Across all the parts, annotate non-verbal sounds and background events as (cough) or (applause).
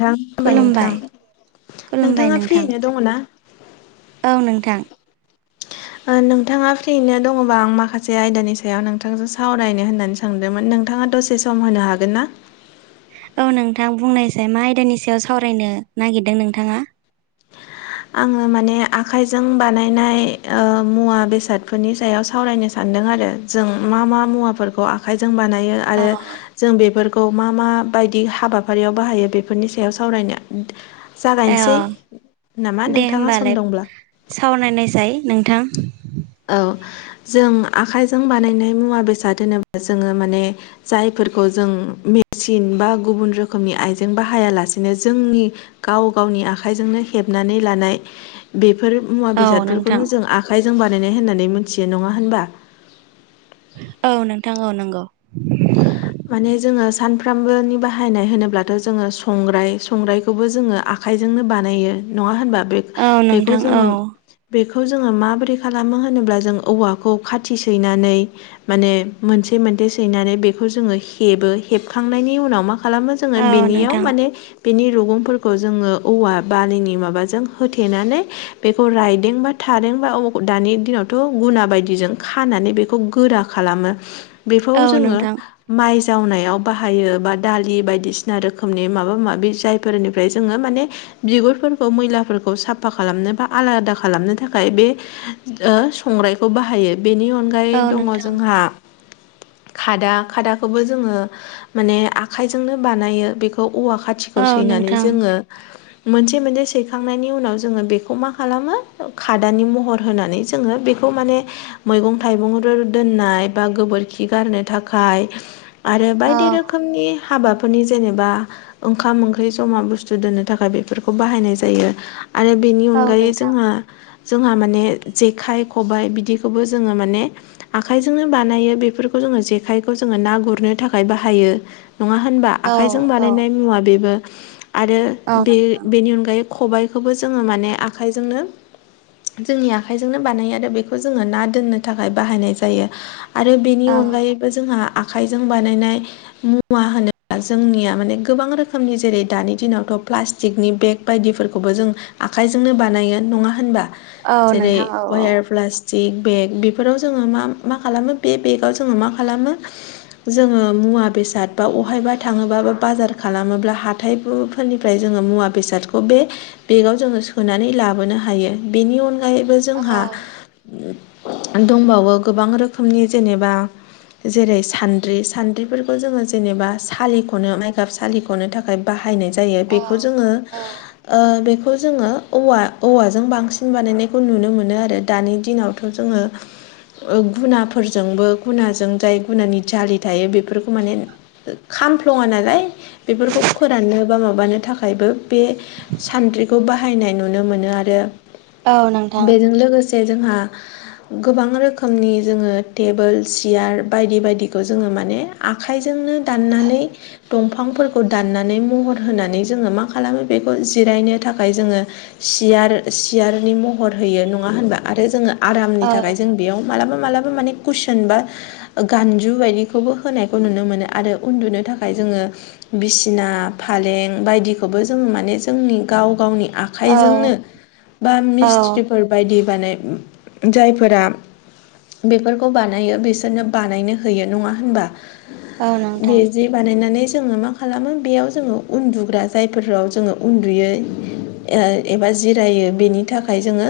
नोंथां हबाय नोंथां खुलुमबाय खुलुमबाय नोंथाङा नोंथां फ्रियैनो दङ ना? औ नोंथां। नोंथाङा फ्रिनो दङबा आं माखासे आयदानि सायाव नोंथांजों सावरायनो होननानैसो थांदोंमोन नोंथाङा दसे सम होनो हागोन ना? औ नोंथां बुंनायसै मा आयदानि सायाव सावरायनो नागिरदों नोंथाङा। आङो माने आखाइजों बानायनाय मुवा बेसादफोरनि सायाव सावरायनो सानदों आरो। जों मा मा मुवाफोरखौ आखाइजों बानायो अ आरो जों बेफोरखौ मा माबायदि हाबाफारियाव बाहायो बेफोरनि सायाव सावरायनाया ए अ जागायनोसै नामा दे नोंथाङा सम होमबालाय दंब्ला सावरायनायसाय नोंथां। औ जों आखाइजों बानायनाय मुवा बेसाद होनोबा जोङो माने जायफोरखौ जों मेचिन बा गुबुन रोखोमनि आइजें बाहायालासेनो जोंनि गाव गावनि आखाइजोंनो हेबनानै लानाय बेफोर मुवा औ नोंथां बेसादफोरखौनो जों आखाइजों बानायनाय होननानै मिथियो नङा होनबा। औ नोंथां औ नंगौ। माने जोङो सानफ्रामबोनि बाहायनाय होनोब्लाथ' जोङो संग्राय संग्रायखौबो जोङो आ आखाइजोंनो बानायो नङा होनबा बे औ बेखौ नोंथां औ जोङो बेखौ जोङो माबोरै खालामो होनोब्ला जों औवाखौ खाथि सैनानै माने मोनसे मोनसे सैनानै बे बेखौ जोो हेबो हेबखांनायनि उनाव मा खालामो जोङो औ बेनियाव नोंथां माने बिनि रुगुंफोरखौ जोङो औवा बालिनि माबाजों होथेनानै बेखौ रायदों बा थादों बा अ दानि दिनावथ' गुना बायदिजों खानानै बेखौ गोरा खालामो बेखौ औ जोङो नोंथां माइ जावनायाव बाहायो बा दालि बायदिसिना रोखोमनि माबा माबि जाय फोरनिफ्राय जोङो माने बिगुरफोरखौ मैलाफोरखौ साफा खालामनो बा आलादा खालामनो थाखाय बे संग्राइखौ बाहायो बेनि अनगायै औ आंगाय दङ नोंथां जोंहा खादा खादाखौबो जो माने आखाइजोंनो बानायो बेखौ औवा खाथिखौ औ सैनानै नोंथां जोङो मोनसे मोनसे सैखांनायनि उनाव जोङो बेखौ मा खालामो खादानि महर होनानै जोङो बेखौ खौ माने मैगं थाइगं दोननाय बबा गोबोरखि गारनो थाखाय। थाखाय आरो औ बायदि रोखोमनि हाबाफोरनि जेनेबा ओंखाम ओंख्रि जमा बुस्थु दोननो थाखाय बेफोरखौ बाहायनाय जायो। आरो बेनि औ अनगायै नोंथां जोंहा जोंहा माने जेखाइ खबाइ बिदिखौबो जोङो माने आखायजोंनो बानायो बेफोरखौ जोङो जे जेखायखौ जोङो ना गुरनो थाखाय बाहायो नङा होनबा औ आखाइजों औ बानायनाय मुवा बेबो आरो औ बे नोंथां बेनि अनगायै खबाइखौबो जोङो माने आखाइजोंनो जोंनि आखाइजोंनो बानायो आरो बेखौ जोङो ना दोननो थाखाय बाहायनाय जायो। आरो बेनि औ अनगायैबो जोंहा आखाइजों बानायनाय मुवा होनोब्ला जोंनिया माने गोबां रोखोमनि जेरै दानि दिनावथ' प्लास्टिक पटिकनि बेग बायदिफोरखौबो जों आखाइजोंनो बानायो नङा होनबा? औ जेरै नोंथां औ वायार प्लास जे बेग बेफोराव जोङो मा मा खालामो बे बेगाव जोङो मा खालामो जोङो मुवा बेसाद बा बबहायबा थाङोबा बा बाजार खालामोब्ला हा हाथाइफोरनिफ्राय जोङो मुवा बेसादखौ बे बेगाव जोङो सोनानै लाबोनो हायो बेनि अनगायैबो औ जोंहा दंबावो गोबां रोखोमनि जेनेबा जेरै सान्द्रि सान्द्रिफोरखौ जोङो जेनेबा सालिख'नो माइ गाब सालिखनो थाखाय बाहायनाय जायो औ बेखौ जोङो औ बेखौ जोङो औव औवाजों बांसिन बानायनायखौ नुनो मोनो आरो दानि दिनाव थ' जोङो गुना फोरजोंबो जाय गुनानि जलि थायो बेफोरखौ माने खामफ्लङा नालाय बेफोरखौ फोराननो बा माबानो थाखायबो बे सान्द्रिखौ बाहायनाय नुनो मोनो आरो औ नोंथां बेजों लोगोसे जे जोंहा गोबां रोखोमनि जोङो टेबोल सियार बायदि बायदिखौ जोङो माने आखाइजोंनो दाननानै दंफांफोरखौ दाननानै महर होनानै जोङो मा खालामो बेखौ जिरायनो थाखाय जोङो। सियार सियारनि महर होयो नङा होनबा आरो जोङो आरामनि औ थाखाय जों बेयाव मालाबा मालाबा माने कुइसन बा गानजु बायदिखौबो होनायखौ नुनो मोनो आरो उन्दुनो थाखाय जोङो। बिसिना फालें बायदिखौबो जोङो माने जोंनि गाव गावनि आख औ आखाइजोंनो बा औ मिस्ट्रि फोरबायायदि बानाय जायफोरा बेफोरखौ बानायो बिसोरनो बानायनो होयो नङा होनबा औ नोंथां बे बानायनानै जोङो मा खालामो बेयाव जोङो उन्दुग्रा जायफोराव जोङो उन्दुयै एबा जिरायो बेनि थाखाय जोङो।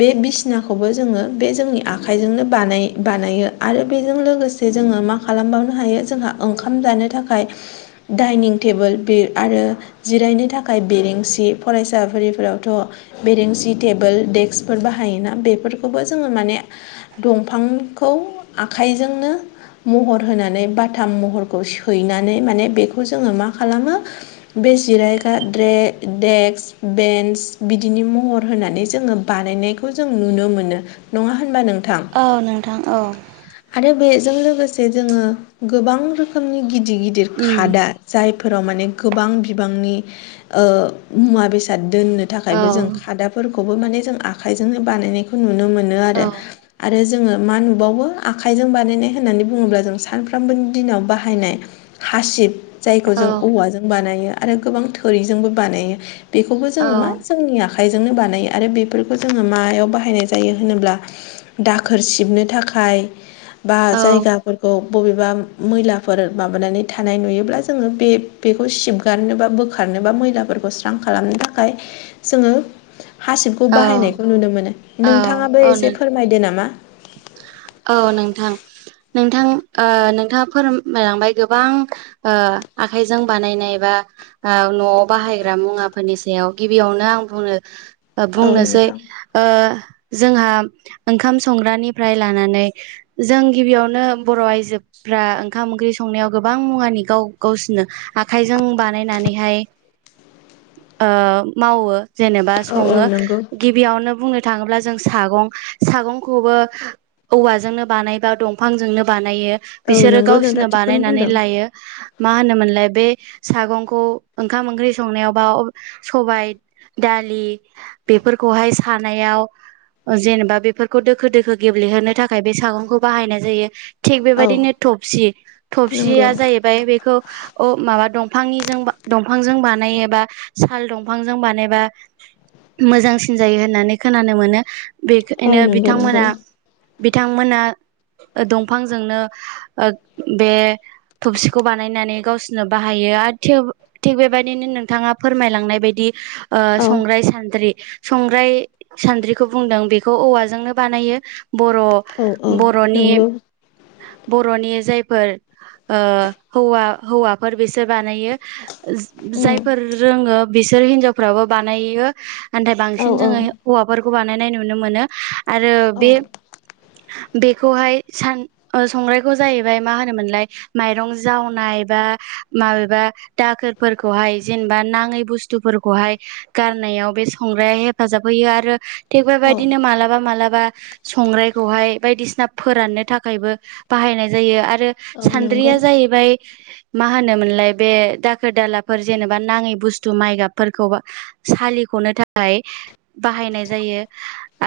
बे बिसिनाखौबो जोङो बे जोंनि आखाइजोंनो बानाय बानायो आरो। बेजों लोगोसे जोङो मा खालामबावनो हायो जोंहा ओंखाम जानो थाखाय। डाइनिं टेबोल बे आरो जिरायनो थाखाय बेरेंसि फरायसाफोरफोरावथ' बेरेंसि टेबोल दडेक्सफोर बाहायोना बेफोरखौबो जोङो माने दंफांखौ आखाइजोंनो महर होनानै बाथाम महरखौ सैनानै माने बेखौ जोङो मा खालामो बे जिरायग्राे देक्स बेन्स बिदिनि महर होनानै जोङो बानायनायखौ जों नुनो मोनो नङा होनबा नोंथां औ नोंथां औ आरो बेजों लोगोसे जोङो गोबां रोखोमनि गिदिर गिदिर उम खादा जायफोराव माने गोबां बिबांनि मुवा बेसाद दोननो औ थाखायबो जों खादाफोरखौबो माने जों आखाइजोंनो बानायनायखौ नुनो मोनो आरो आरो जोङो मा नुबावो आखाइजों बानायनाय होन्नानै बुङोब्ला जों सानफ्रामबोनि दिनाव बाहायनाय हासिब जायखौ औ जों औवाजों बानायो आरो गोबां थोरिजोंबो बानायो बेखौबो जोङो मा जोंनि आखायाव आखाइजोंनो बानायो आरो बेफोरखौ जोङो मायाव बाहायनाय जायो होनोब्ला। दाखोर सिबनो थाखाय बा औ जायगा फोरफोरखौ बबेबा मैलाफोर माबानानै थानाय नुयोब्ला जोङो बे बेखौ सिब हगारनो बा बोखारनोबा मैलाफोरखौ स्रां खालामनो थाखाय जोङो हासिबखौ औ बाहायनायखौ नुनो मोनो औ नोंथाङाबो औ एसे नों फोरमायदो नामा औ नोंथां नोंथां नोंथाङा फोरमायलांबाय गोबां आखाइजों बानायनाय बा न'आव बाहायग्रा मुवाफोरनि सायाव गिबियावनो आं बुंनो औ बुंनोसै नोंथां जोंहा ओंखाम संग्रानिफ्राय लानानै जों गिबियावनो बर' आइजो फ्रा ओंखाम ओंख्रि संनायाव गोबां मुवानि गाव गावसिनो आखाइजों बानायनानैहाय मावो जेनेबा औ औ सङो नंगौ गिबियावनो बुंनो थाङोब्ला जों सागं सागं खौबो औवाजोंनो बानायबा दंफांजोंनो बानायो औ बिसोरो नंगौ गावसिोरनो नोंथाङा थिगखौनो बानायनानै बुंदों लायो मा होनोमोनलाय बे सागंखौ ओंखाम ओंख्रि संनायावबा सबाय दालि बेफोरखौहाय सानायाव जेनेबा बे खौ दोखो दोखो गेब्लेहोनो थाखाय बे सागंखौ बाहायनाय जायो थिग औ बेबायदिनो थबसि नंगौ थबसिया जाहैबाय बेखौ अ माबा दंफांनिजों दंफांजों बानायबा साल दंफांजों बानायोबा मोजांसिन जायो होननानै खोनानो मोनो औ बेखायनो नंगौ नंगौ बिथांमोना बिथांमोना दंफांजोंनो बे थबसिखौ बानायनानै गावसोरनो बाहायो आरो थेवबो थिग बेबायदिनो नोंथाङा फोरमायलांनाय बायदि औ संग्राय सान्द्रि संग्राय सान्द्रिखौ बुंदों बेखौ औवाजोंनो बानायो बर' औ औ बर'नि नंगौ बर'नि जायफोर हौवा हौवाफोर बिसोर बानायो उम जायफोर रोङो बिसोर हिनजावफ्राबो बानायो नाथाय औ बांसिन औ जोङो हौवाफोरखौ बानायनाय नुनो मोनो आरो औ बे बेखौहाय सान संग्रायखौ जाहैबाय मा होनोमोनलाय माइरं जावनाय बा माबेबा दाखोरफोरखौहाय जेनेबा नाङै बुस्थुफोरखौहाय गारनायाव बे संग्राया हेफाजाब होयो आरो थिग औ बेबायदिनो मालाबा मालाबा संग्रायखौहाय बायदिसिना फोराननो थाखायबो बाहायनाय जायो आरो औ नंगौ सान्द्रिया जाहैबाय मा होनोमोनलाय बे दाखोर दालाफोर जेनेबा नाङै बुस्थु माइ गाबफोरखौ सालिख'नो थाखाय बाहायनाय जायो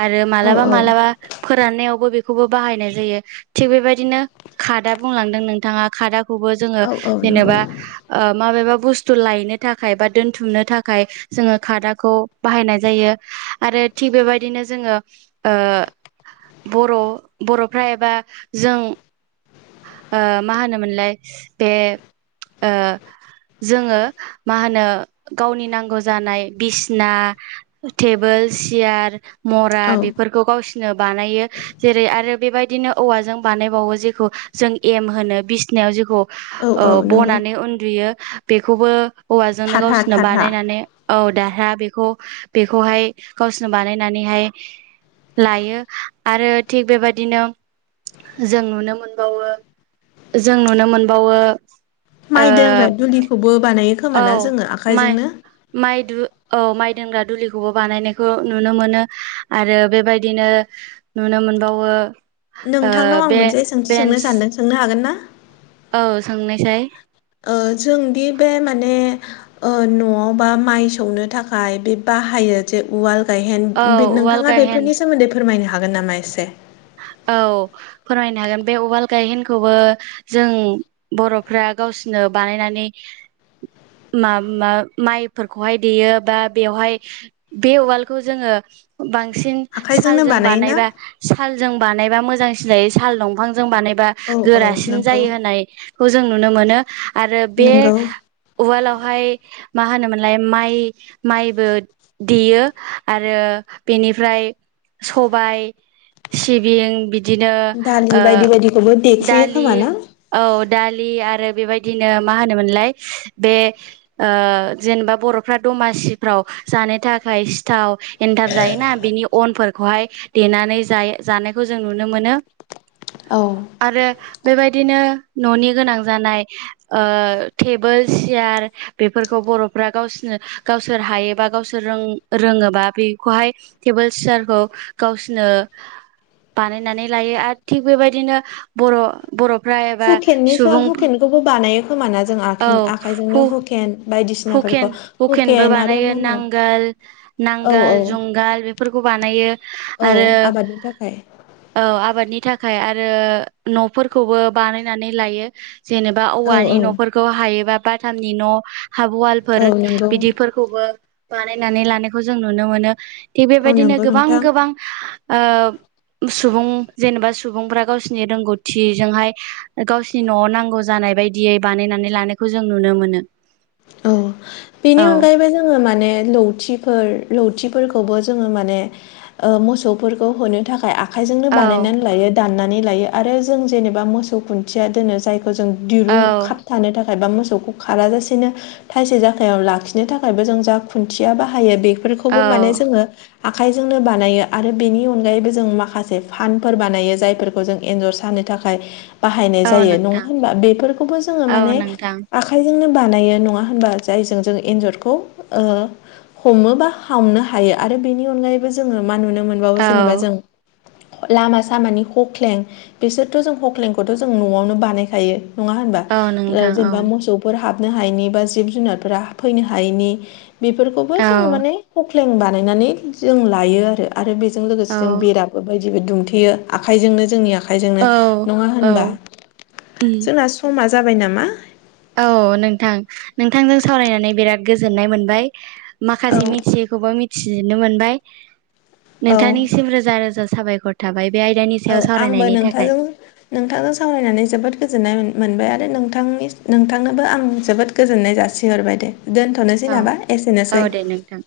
आरो औ मालाबा औ मालाबा। फोराननायावबो बेखौबो बाहायनाय जायो थिग बेबायदिनो कादा बुंलांदों नोंथाङा कारादा खौबो जोङो औ औ जेनेबा नंगौ माबेबा बुस्थु लायनो थाखाय बा दोनथुमनो थाखाय। जोङो खादाखौ बाहायनाय जायो आरो थिग बेबायदिनो जोङो बर' बर'फ्रा एबा जों मा होनोमोनलाय बे ओ (inaudible) जोङो मा होनो गावनि नांगौ जानाय बिसिना टेबोल सियार मरा औ बेफोरखौ गावसिोरनो बानायो जेरै आरो बेबायदिनो औवाजों बानायबावो जेखौ। जों एम होनो बिसिनायाव जेखौ औ औ नंगौ बनानै उन्दुयो बेखौबो हौवाजोंनो थारहा गावसोरनो थारहा बानायनानै औ दारहा बेखौ बेखौहाय गावसोरनो बानायनानैहाय। लायो आरो थिग बेबायदिनो जों नुनो मोनबावो जों नुनो मोनबावो ओ माइ दग्रा दुलिखौबो बानायो औ खोमाना जोङो माइ आखाइजोंनो माइु औ माइ दोनग्रा दुलिखौबो बानायनायखौ नुनो मोनो आरो बेबायदिनो। नुनो मोनबावो ओ नोंथांनाव आं बे मोनसे सोंथि बेन्स सोंनो सानदों सोंनो हागोन ना औ सोंनोसै जोंदि बे माने न'आवबा माइ सौनो थाखाय बे बाहायो मोने उवाल गायहेन औ उवाल नोंथाङा गायहेन बेफोरनि सोमोन्दै फोरमायनो हागोन नामा एसे औ फोरमायनो हागोन बे उवाल गायहेनखौबो जों बर'फ्रा गावसिोरनो बानायनानै म मा माइफोरखौहाय देयो बा बेवहाय बे उवालखौ जोङो बांसिन आखाइजोंनो सालजों बानायोना बानायबा सालजों बानायबा मोजांसिन जायो साल दंफांजों बानायबा औ औ गोरासिन नंगौ जायो होननाय। खौ जों नुनो मोनो आरो बे नंगौ उवालावहाय मा होनोमोनलाय माइ माइबो। देयो आरो बेनिफ्राय सबाय। सिबिं बिदिनो दालि बायदि बायदिखौबो देफुयो दालि खोमा ना औ दालि आरो बेबायदिनो मा होनोमोनलाय बे जेनेबा बर'फ्रा दमासिफ्राव जानो थाखाय सिथाव एनथाब जायोना बिनि अनफोरखौहाय देनानै ज जानायखौ जों नुनो मोनो। औ आरो बेबायदिनो न'नि गोनां जानाय टेबोलस। सियार बेफोरखौ बर'फ्रा गावसोरनो गावसोर हायोबा गावसोर रों रोङोबा बेखौहाय टेबोल सियारखौ गावसोरनो। बानायनानै लायो आरो थिग बेबायदिनो बर' बर'फ्रा एबा सुबुं बेखौबो बानायो खोमाना जों आ आखाइजोंनो हुकेन बायदिसिनाफोरखौ हुकेन हुकेनबो हुकेन आरो बानायो मा होनो नांगोल औ औ नांगोल जुंगाल बे फोरखौ बानायो औ आरो आबादनि थाखाय औ आबादनि थाखाय आरो न'फोरखौबो बानायनानै लायो जेनेबा औ औवानि औ न'फोरखौ हायोबा बाथामनि न' औ हावालफोर नंगौ बिदि खौबो बानायनानै लानायखौ जों नुनो मोनो थिग औ बेबायदिनो नंगौ गोबां नोंथां गोबां। आ सुबुं जेनेबा सुबुंफ्रा गावसिनि रोंगौथिजोंहाय गाव न'आव नांगौ जानाय बायदियै बानायनानै लानायखौ जों नुनो मोनो औ बेनि औ अनगायैबो जोङो माने लौ लावथि लावथिफोरखौबो जोङो माने मोसौफोरखौ होनो थाखाय आ आखाइजोंनो औ बानायनानै लायो दाननानै लायो आरो जों जेननोबा मोसौ खुन्थिया दोनो जाय जों दिरुं औ खाबथानो थाखाय बा मोसौखौ खार जासेनो थसे ज आखायाव लाखिनो थाखायबो जों जा खुन्थिया बाहायो बेफोरखौबो माने औ जोङो आखाइजोंनो बानायो आरो बेनि अनगायैबो जों माखासे फानफोर बानायो जायफोरखौ जों एन्जर सानो थाखाय गाय बाहायनाय औ जायो नङा नोंथां होनबा बेफोरखौबो जोङो औ माने नोंथां आखाइजोंनो बानायो नङा होनबा जायजों जों एन्जरखौ हमो बा हामनो हायो आरो बेनि अनगायैबो जोङो मा नुनो मोनबावो औ जेनेबा जों लामा सामाानि हख्लें बिसोरथ' जों खख्लेंखौथ' जों न'आवनो बानायखायो नङा होनबा औ नोंथां औ जेनेबा मोसौ हाबनो हायनि बा जिब जुनारफोरा फैनो हायैनि बेफोरखौबो औ जों माने फ्लें बानायनानै जों लायो आरो आरो बेजों औ लोगोसे जों बेराबो बाय जेबो दुमथेयो आखाइजोंनो जोंनि आखाइजोंनो नङा औ औ होनबा उम जोंना समा जाबाय नामा औ नोंथां नोंथांजों सावरायनानै बिराद गोजोननाय मोनबाय माखासे मिथि बे खौबो मिथिनो मोनबाय औ औ नोंथांनिसिम रोजा रोजा साबायखर थाबाय बे आयदानि औ सायाव आंबो सावरायनायनि थाखाय नोंथांजों नोंथांजों सावरायनानै जोबोद गोजोननाय मोनबाय आरो नोंथांनि नोंथांनोबो आं जोबोद गोजोननाय जासिहरबाय दे दोनथ'नोसै औ नाबा औ एसेनोसै दे नोंथां